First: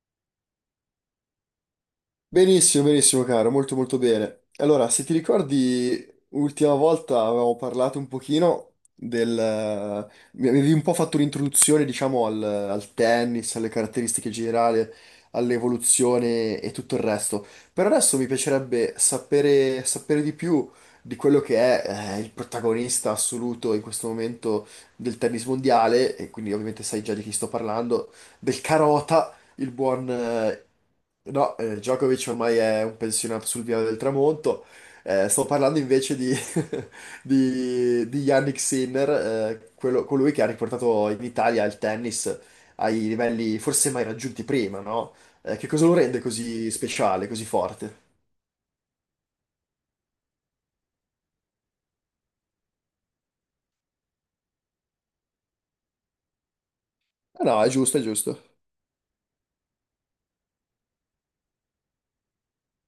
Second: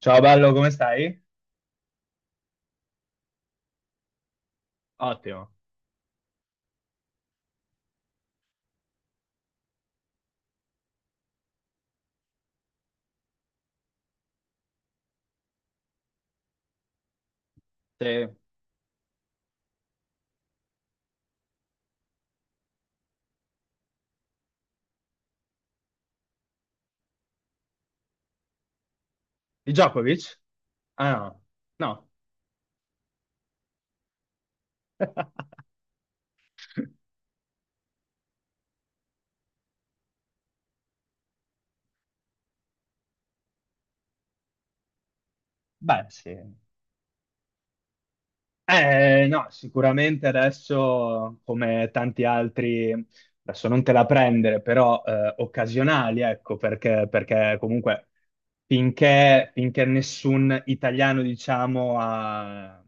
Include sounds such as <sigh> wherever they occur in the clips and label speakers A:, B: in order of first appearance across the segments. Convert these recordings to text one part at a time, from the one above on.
A: Ciao bello, come stai?
B: Benissimo, benissimo, caro, molto bene. Allora, se ti
A: Ottimo.
B: ricordi, l'ultima volta avevamo parlato un pochino del... Mi avevi un po' fatto un'introduzione, diciamo, al tennis, alle caratteristiche generali, all'evoluzione e tutto il resto. Per adesso mi
A: Sei
B: piacerebbe sapere, sapere di più di quello che è, il protagonista assoluto in questo momento del tennis mondiale, e quindi ovviamente sai già di chi sto parlando, del Carota il
A: di
B: buon...
A: Djokovic?
B: eh,
A: Ah no,
B: no,
A: no.
B: Djokovic ormai è un pensionato sul viale del tramonto. Sto
A: <laughs>
B: parlando invece <laughs> di Yannick Sinner, colui che ha riportato in Italia il tennis ai livelli forse mai raggiunti prima, no? Che cosa lo
A: Beh,
B: rende
A: sì.
B: così speciale, così forte?
A: No, sicuramente adesso, come tanti altri, adesso non te la prendere, però occasionali, ecco, perché,
B: Ah,
A: perché
B: no, è giusto, è
A: comunque
B: giusto.
A: finché nessun italiano, diciamo, ha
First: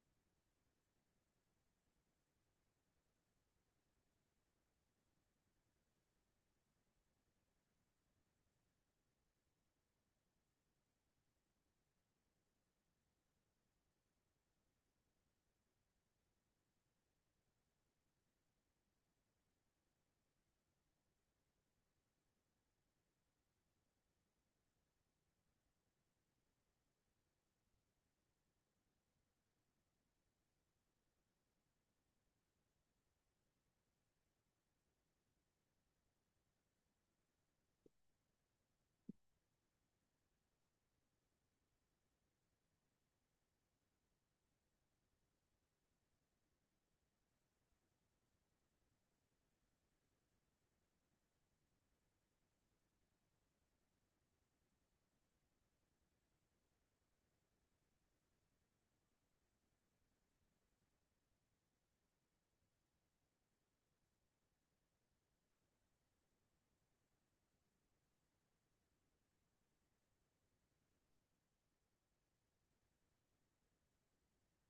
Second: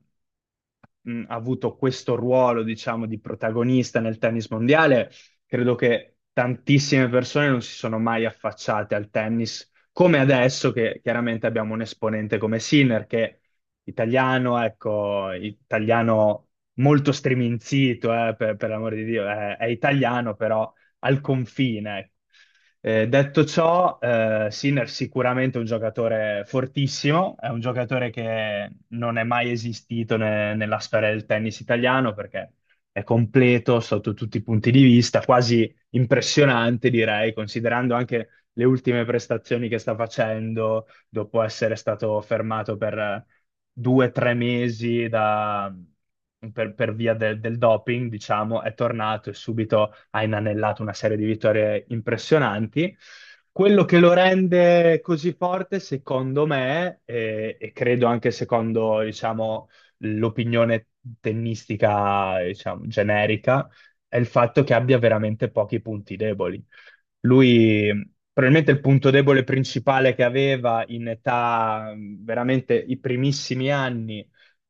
A: mh, ha avuto questo ruolo, diciamo, di protagonista nel tennis mondiale, credo che tantissime persone non si sono mai affacciate al tennis, come adesso che chiaramente abbiamo un esponente come Sinner, che italiano, ecco, italiano molto striminzito, per l'amor di Dio, è italiano, però al confine. Detto ciò, Sinner sicuramente è un giocatore fortissimo, è un giocatore che non è mai esistito nella storia del tennis italiano perché è completo sotto tutti i punti di vista, quasi impressionante direi, considerando anche le ultime prestazioni che sta facendo, dopo essere stato fermato per 2 o 3 mesi per via del doping, diciamo, è tornato e subito ha inanellato una serie di vittorie impressionanti. Quello che lo rende così forte, secondo me, e credo anche secondo, diciamo, l'opinione tennistica, diciamo, generica, è il fatto che abbia veramente pochi punti deboli. Lui, probabilmente il punto debole principale che aveva in età, veramente i primissimi anni,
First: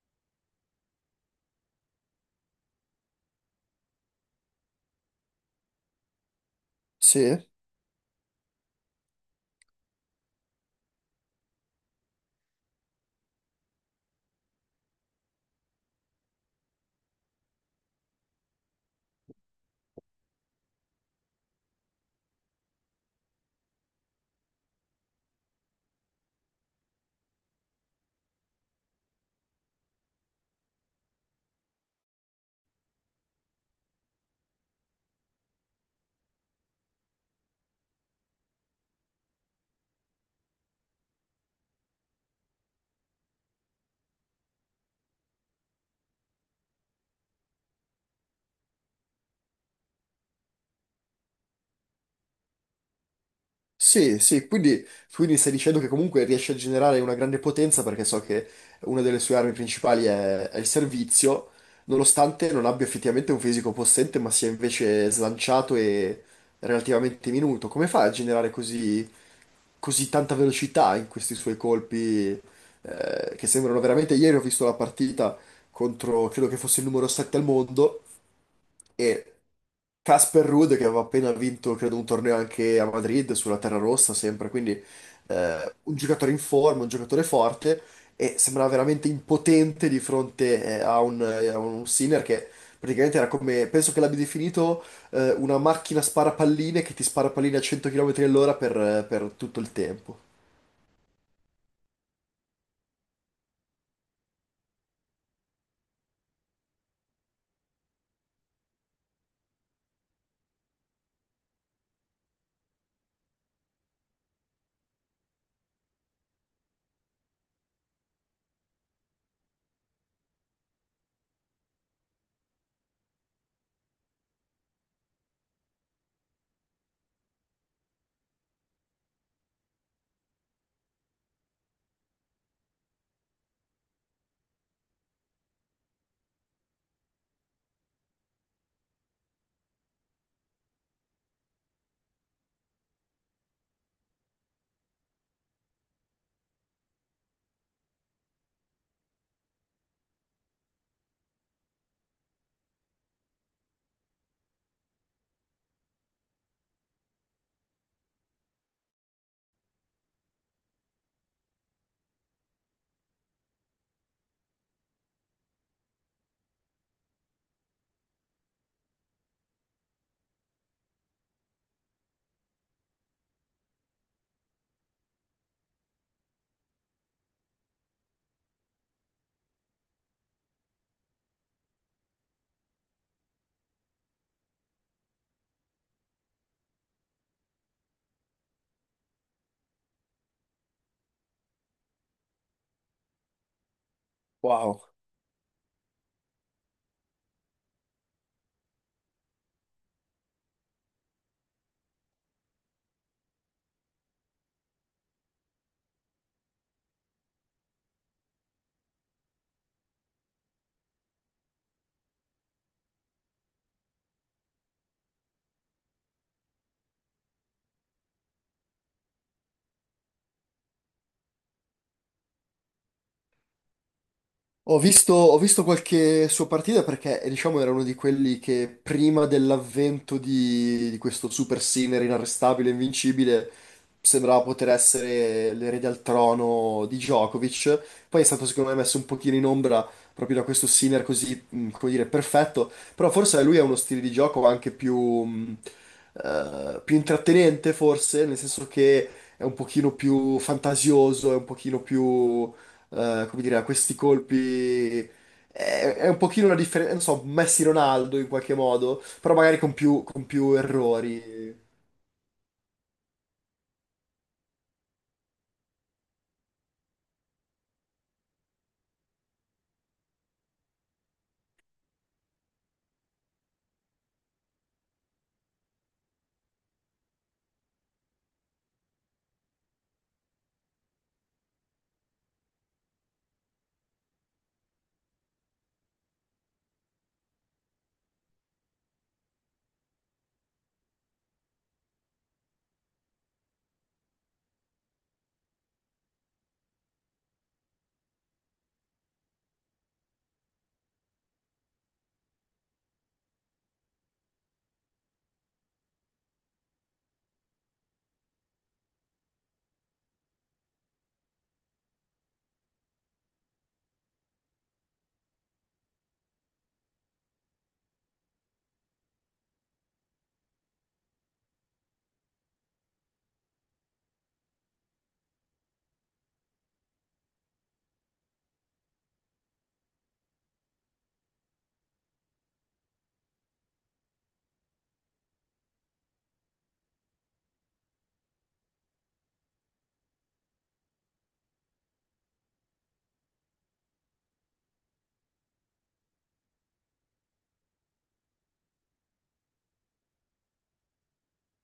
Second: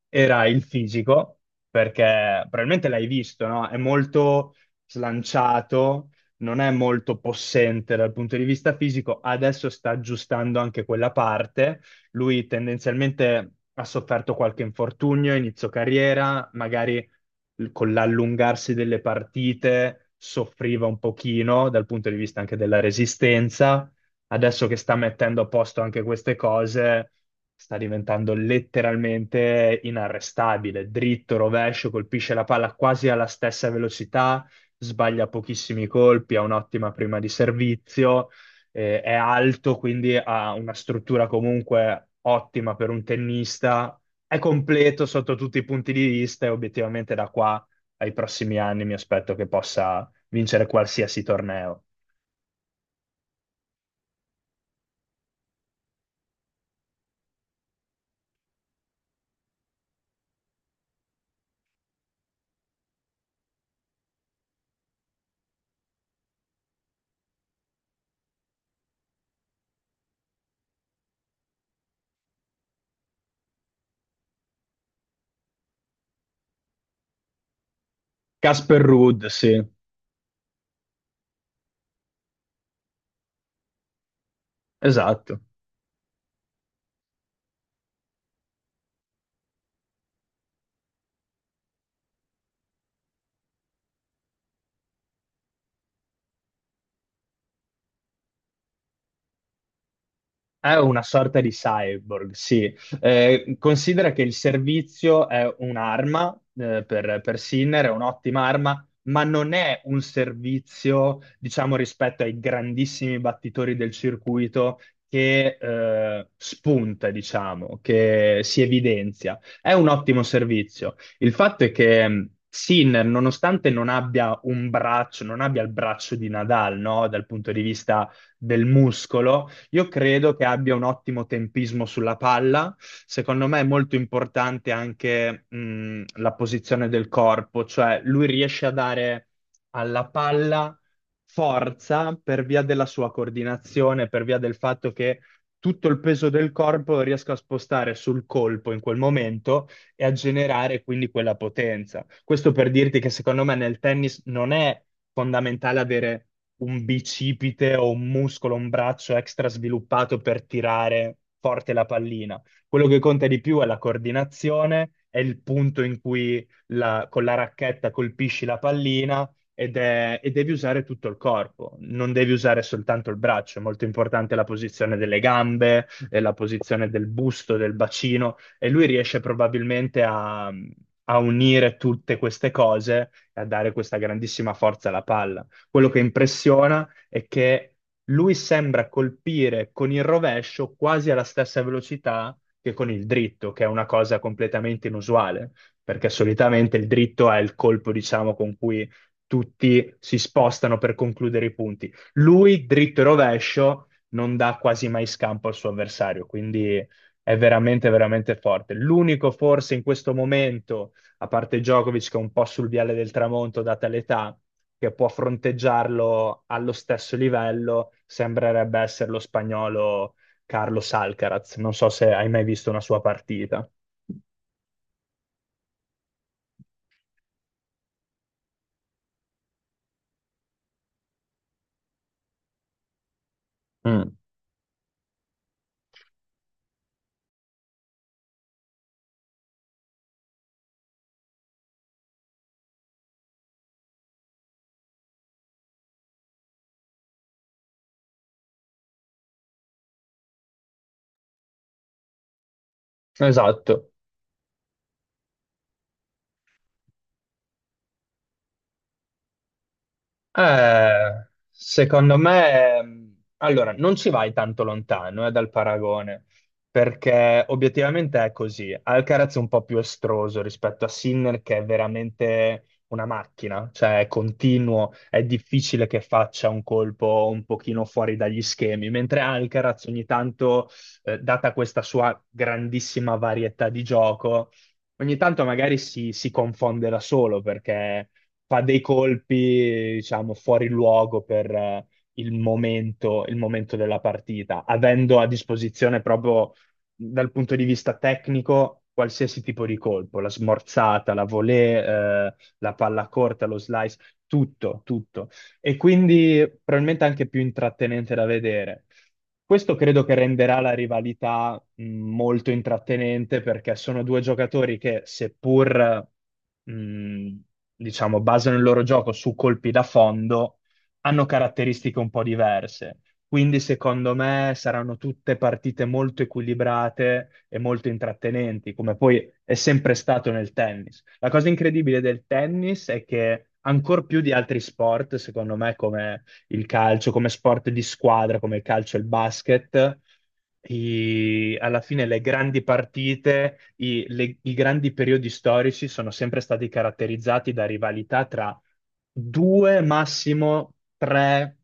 A: era il fisico, perché probabilmente l'hai visto, no? È molto slanciato, non è molto
B: Sì.
A: possente dal punto di vista fisico, adesso sta aggiustando anche quella parte. Lui tendenzialmente ha sofferto qualche infortunio, inizio carriera, magari con l'allungarsi delle partite soffriva un pochino dal punto di vista anche della resistenza. Adesso che sta mettendo a posto anche queste cose, sta diventando letteralmente inarrestabile, dritto, rovescio, colpisce la palla quasi alla stessa velocità, sbaglia pochissimi colpi, ha un'ottima prima di servizio, è alto, quindi ha una struttura comunque ottima per un tennista, è completo sotto tutti i punti di vista e obiettivamente da qua ai prossimi anni mi aspetto che possa vincere qualsiasi torneo.
B: Sì, sì, quindi, quindi stai dicendo che comunque riesce a generare una grande potenza perché so che una delle sue armi principali è il servizio, nonostante non abbia effettivamente un fisico possente, ma sia invece slanciato e relativamente minuto. Come fa a generare così, così tanta velocità in questi suoi colpi, che sembrano veramente... Ieri ho visto la partita contro, credo che fosse il numero 7 al mondo.
A: Casper Ruud,
B: E
A: sì,
B: Casper Ruud che aveva appena vinto, credo, un torneo anche a Madrid sulla terra rossa, sempre, quindi
A: esatto.
B: un giocatore in forma, un giocatore forte e sembrava veramente impotente di fronte a un Sinner che praticamente era come, penso che l'abbia definito una macchina spara palline che ti spara palline a 100 km all'ora per tutto il tempo.
A: È una sorta di cyborg, sì. Considera che il servizio è un'arma, per Sinner, è un'ottima arma, ma non è un servizio, diciamo, rispetto ai grandissimi battitori del circuito che spunta, diciamo, che si evidenzia. È un ottimo servizio. Il fatto è che Sinner, nonostante non abbia un braccio, non abbia il braccio di Nadal, no? Dal punto di vista del muscolo io credo che abbia un ottimo tempismo sulla palla. Secondo me è molto importante anche la posizione del corpo, cioè lui riesce a dare alla palla forza per via della sua coordinazione, per via del fatto che tutto il peso del corpo riesca a spostare sul colpo in quel momento e a generare quindi quella potenza. Questo per dirti che secondo me nel tennis non è fondamentale avere un bicipite o un muscolo, un braccio extra sviluppato per tirare forte la pallina. Quello che conta di più è la coordinazione, è il punto in cui con la racchetta colpisci la pallina ed e devi usare tutto il corpo, non devi usare soltanto il braccio, è molto importante la posizione delle gambe, la posizione del busto, del bacino, e lui riesce probabilmente a unire tutte queste cose e a dare questa grandissima forza alla palla. Quello che impressiona è che lui sembra colpire con il rovescio quasi alla stessa velocità che con il dritto, che è una cosa
B: Wow.
A: completamente inusuale, perché solitamente il dritto è il colpo, diciamo, con cui tutti si spostano per concludere i punti. Lui, dritto e rovescio, non dà quasi mai scampo al suo avversario, quindi è veramente, veramente forte. L'unico forse in questo momento, a parte Djokovic che è un po' sul viale del tramonto data l'età, che può fronteggiarlo allo stesso livello, sembrerebbe essere lo spagnolo Carlos Alcaraz. Non so se hai mai visto una sua partita.
B: Ho visto qualche sua partita perché, diciamo, era uno di quelli che prima dell'avvento di questo super sinner inarrestabile, invincibile,
A: Mm.
B: sembrava poter essere l'erede al trono di Djokovic. Poi è stato, secondo me, messo un pochino in ombra proprio da questo sinner così, come dire, perfetto. Però forse lui ha uno stile di gioco anche più, più intrattenente, forse, nel senso che è un pochino più fantasioso, è un pochino più come dire, a
A: Esatto.
B: questi colpi. È un pochino una differenza, non so, Messi Ronaldo in qualche modo, però magari con più errori.
A: Secondo me, allora, non ci vai tanto lontano, dal paragone, perché obiettivamente è così. Alcaraz è un po' più estroso rispetto a Sinner, che è veramente una macchina, cioè è continuo, è difficile che faccia un colpo un pochino fuori dagli schemi, mentre Alcaraz ogni tanto, data questa sua grandissima varietà di gioco, ogni tanto magari si confonde da solo perché fa dei colpi, diciamo, fuori luogo per il momento della partita, avendo a disposizione proprio dal punto di vista tecnico qualsiasi tipo di colpo, la smorzata, la volée, la palla corta, lo slice, tutto, tutto. E quindi probabilmente anche più intrattenente da vedere. Questo credo che renderà la rivalità molto intrattenente perché sono due giocatori che, seppur mh, diciamo, basano il loro gioco su colpi da fondo, hanno caratteristiche un po' diverse. Quindi, secondo me, saranno tutte partite molto equilibrate e molto intrattenenti, come poi è sempre stato nel tennis. La cosa incredibile del tennis è che, ancor più di altri sport, secondo me, come il calcio come sport di squadra, come il calcio e il basket. Alla fine le grandi partite, i grandi periodi storici sono sempre stati caratterizzati da rivalità tra due, massimo tre,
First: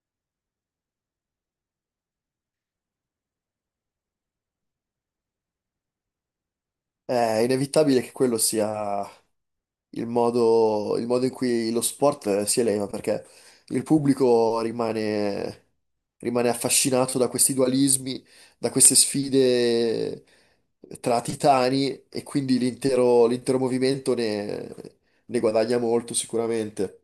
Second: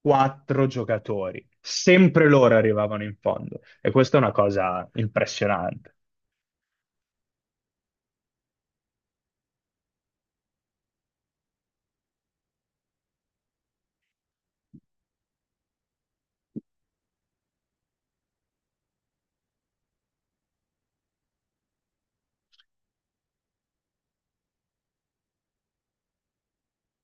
A: quattro giocatori. Sempre loro arrivavano in fondo e questa è una cosa impressionante,
B: È inevitabile che quello sia il modo in cui lo sport si eleva, perché il pubblico rimane, rimane affascinato da questi dualismi, da queste sfide tra titani e quindi l'intero movimento ne, ne guadagna molto sicuramente.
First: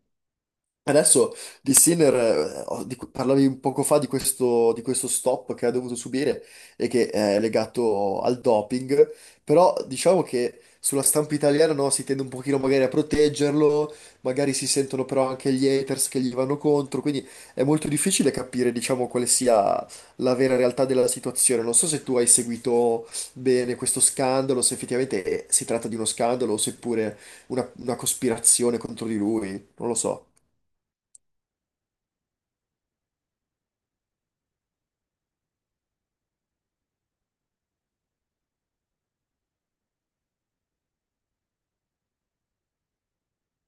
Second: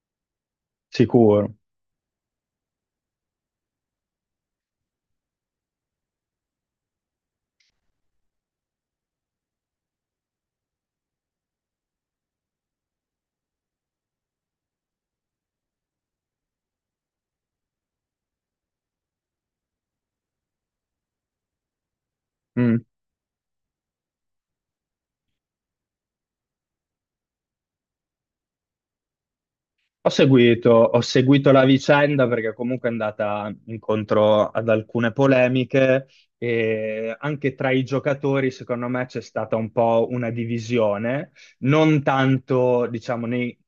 B: Adesso
A: sicuro.
B: di Sinner, parlavi un poco fa di questo stop che ha dovuto subire e che è legato al doping, però diciamo che sulla stampa italiana no, si tende un pochino magari a proteggerlo, magari si sentono però anche gli haters che gli vanno contro, quindi è molto difficile capire diciamo quale sia la vera realtà della situazione. Non so se tu hai
A: Mm.
B: seguito bene questo scandalo, se effettivamente si tratta di uno scandalo o seppure una cospirazione contro di lui, non lo
A: Ho
B: so.
A: seguito, ho seguito la vicenda perché comunque è andata incontro ad alcune polemiche e anche tra i giocatori, secondo me, c'è stata un po' una divisione, non tanto, diciamo,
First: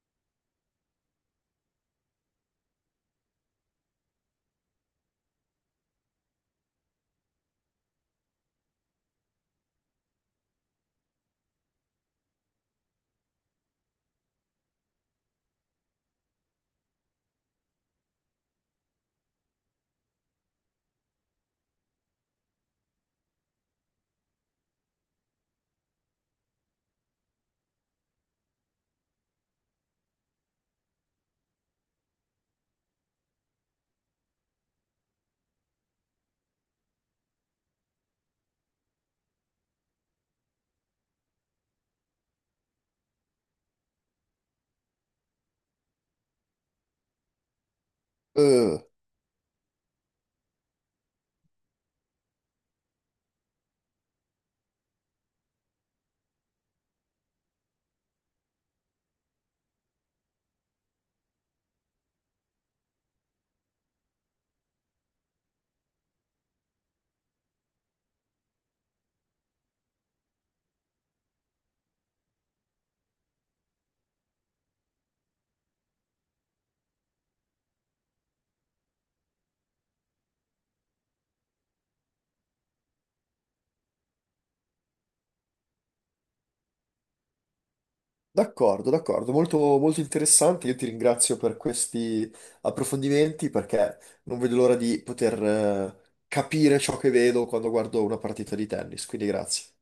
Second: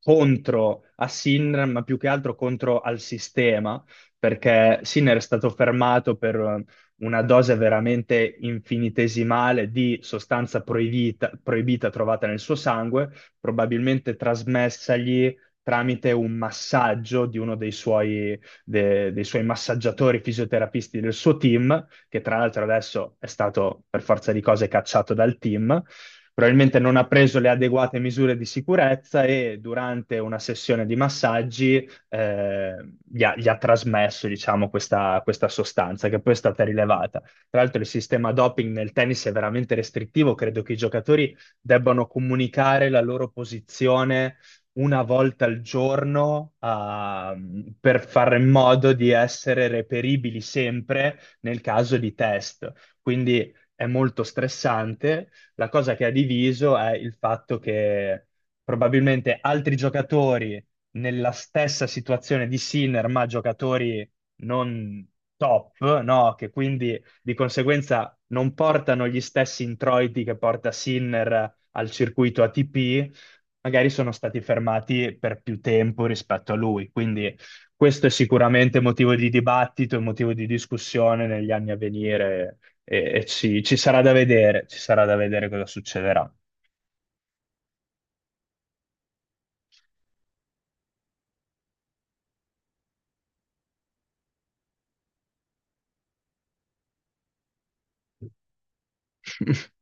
A: contro a Sinner, ma più che altro contro al sistema, perché Sinner è stato fermato per una dose veramente infinitesimale di sostanza proibita proibita trovata nel suo sangue, probabilmente trasmessagli tramite un massaggio di uno dei suoi massaggiatori fisioterapisti del suo team, che tra l'altro adesso è stato per forza di cose cacciato dal team. Probabilmente non ha preso le adeguate misure di sicurezza e durante una sessione di massaggi eh, gli ha trasmesso, diciamo, questa sostanza che poi è stata rilevata. Tra l'altro il sistema doping nel tennis è veramente restrittivo, credo che i giocatori debbano comunicare la loro posizione una volta al giorno per fare in
B: Eh,
A: modo di essere reperibili sempre nel caso di test. Quindi è molto stressante. La cosa che ha diviso è il fatto che probabilmente altri giocatori nella stessa situazione di Sinner, ma giocatori non top, no? Che quindi di conseguenza non portano gli stessi introiti che porta Sinner al circuito ATP magari sono stati fermati per più tempo rispetto a lui. Quindi questo è sicuramente motivo di dibattito e motivo di discussione negli anni a venire e ci sarà da vedere, ci sarà da vedere cosa succederà.
B: D'accordo, d'accordo, molto, molto interessante. Io ti ringrazio per questi approfondimenti perché non vedo l'ora di poter, capire ciò che vedo quando guardo una partita di tennis. Quindi grazie.
A: <laughs>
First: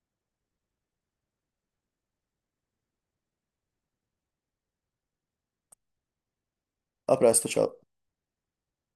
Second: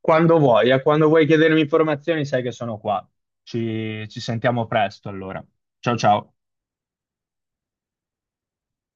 A: Quando vuoi chiedermi informazioni, sai che sono qua. Ci sentiamo presto allora. Ciao ciao.
B: A presto, ciao.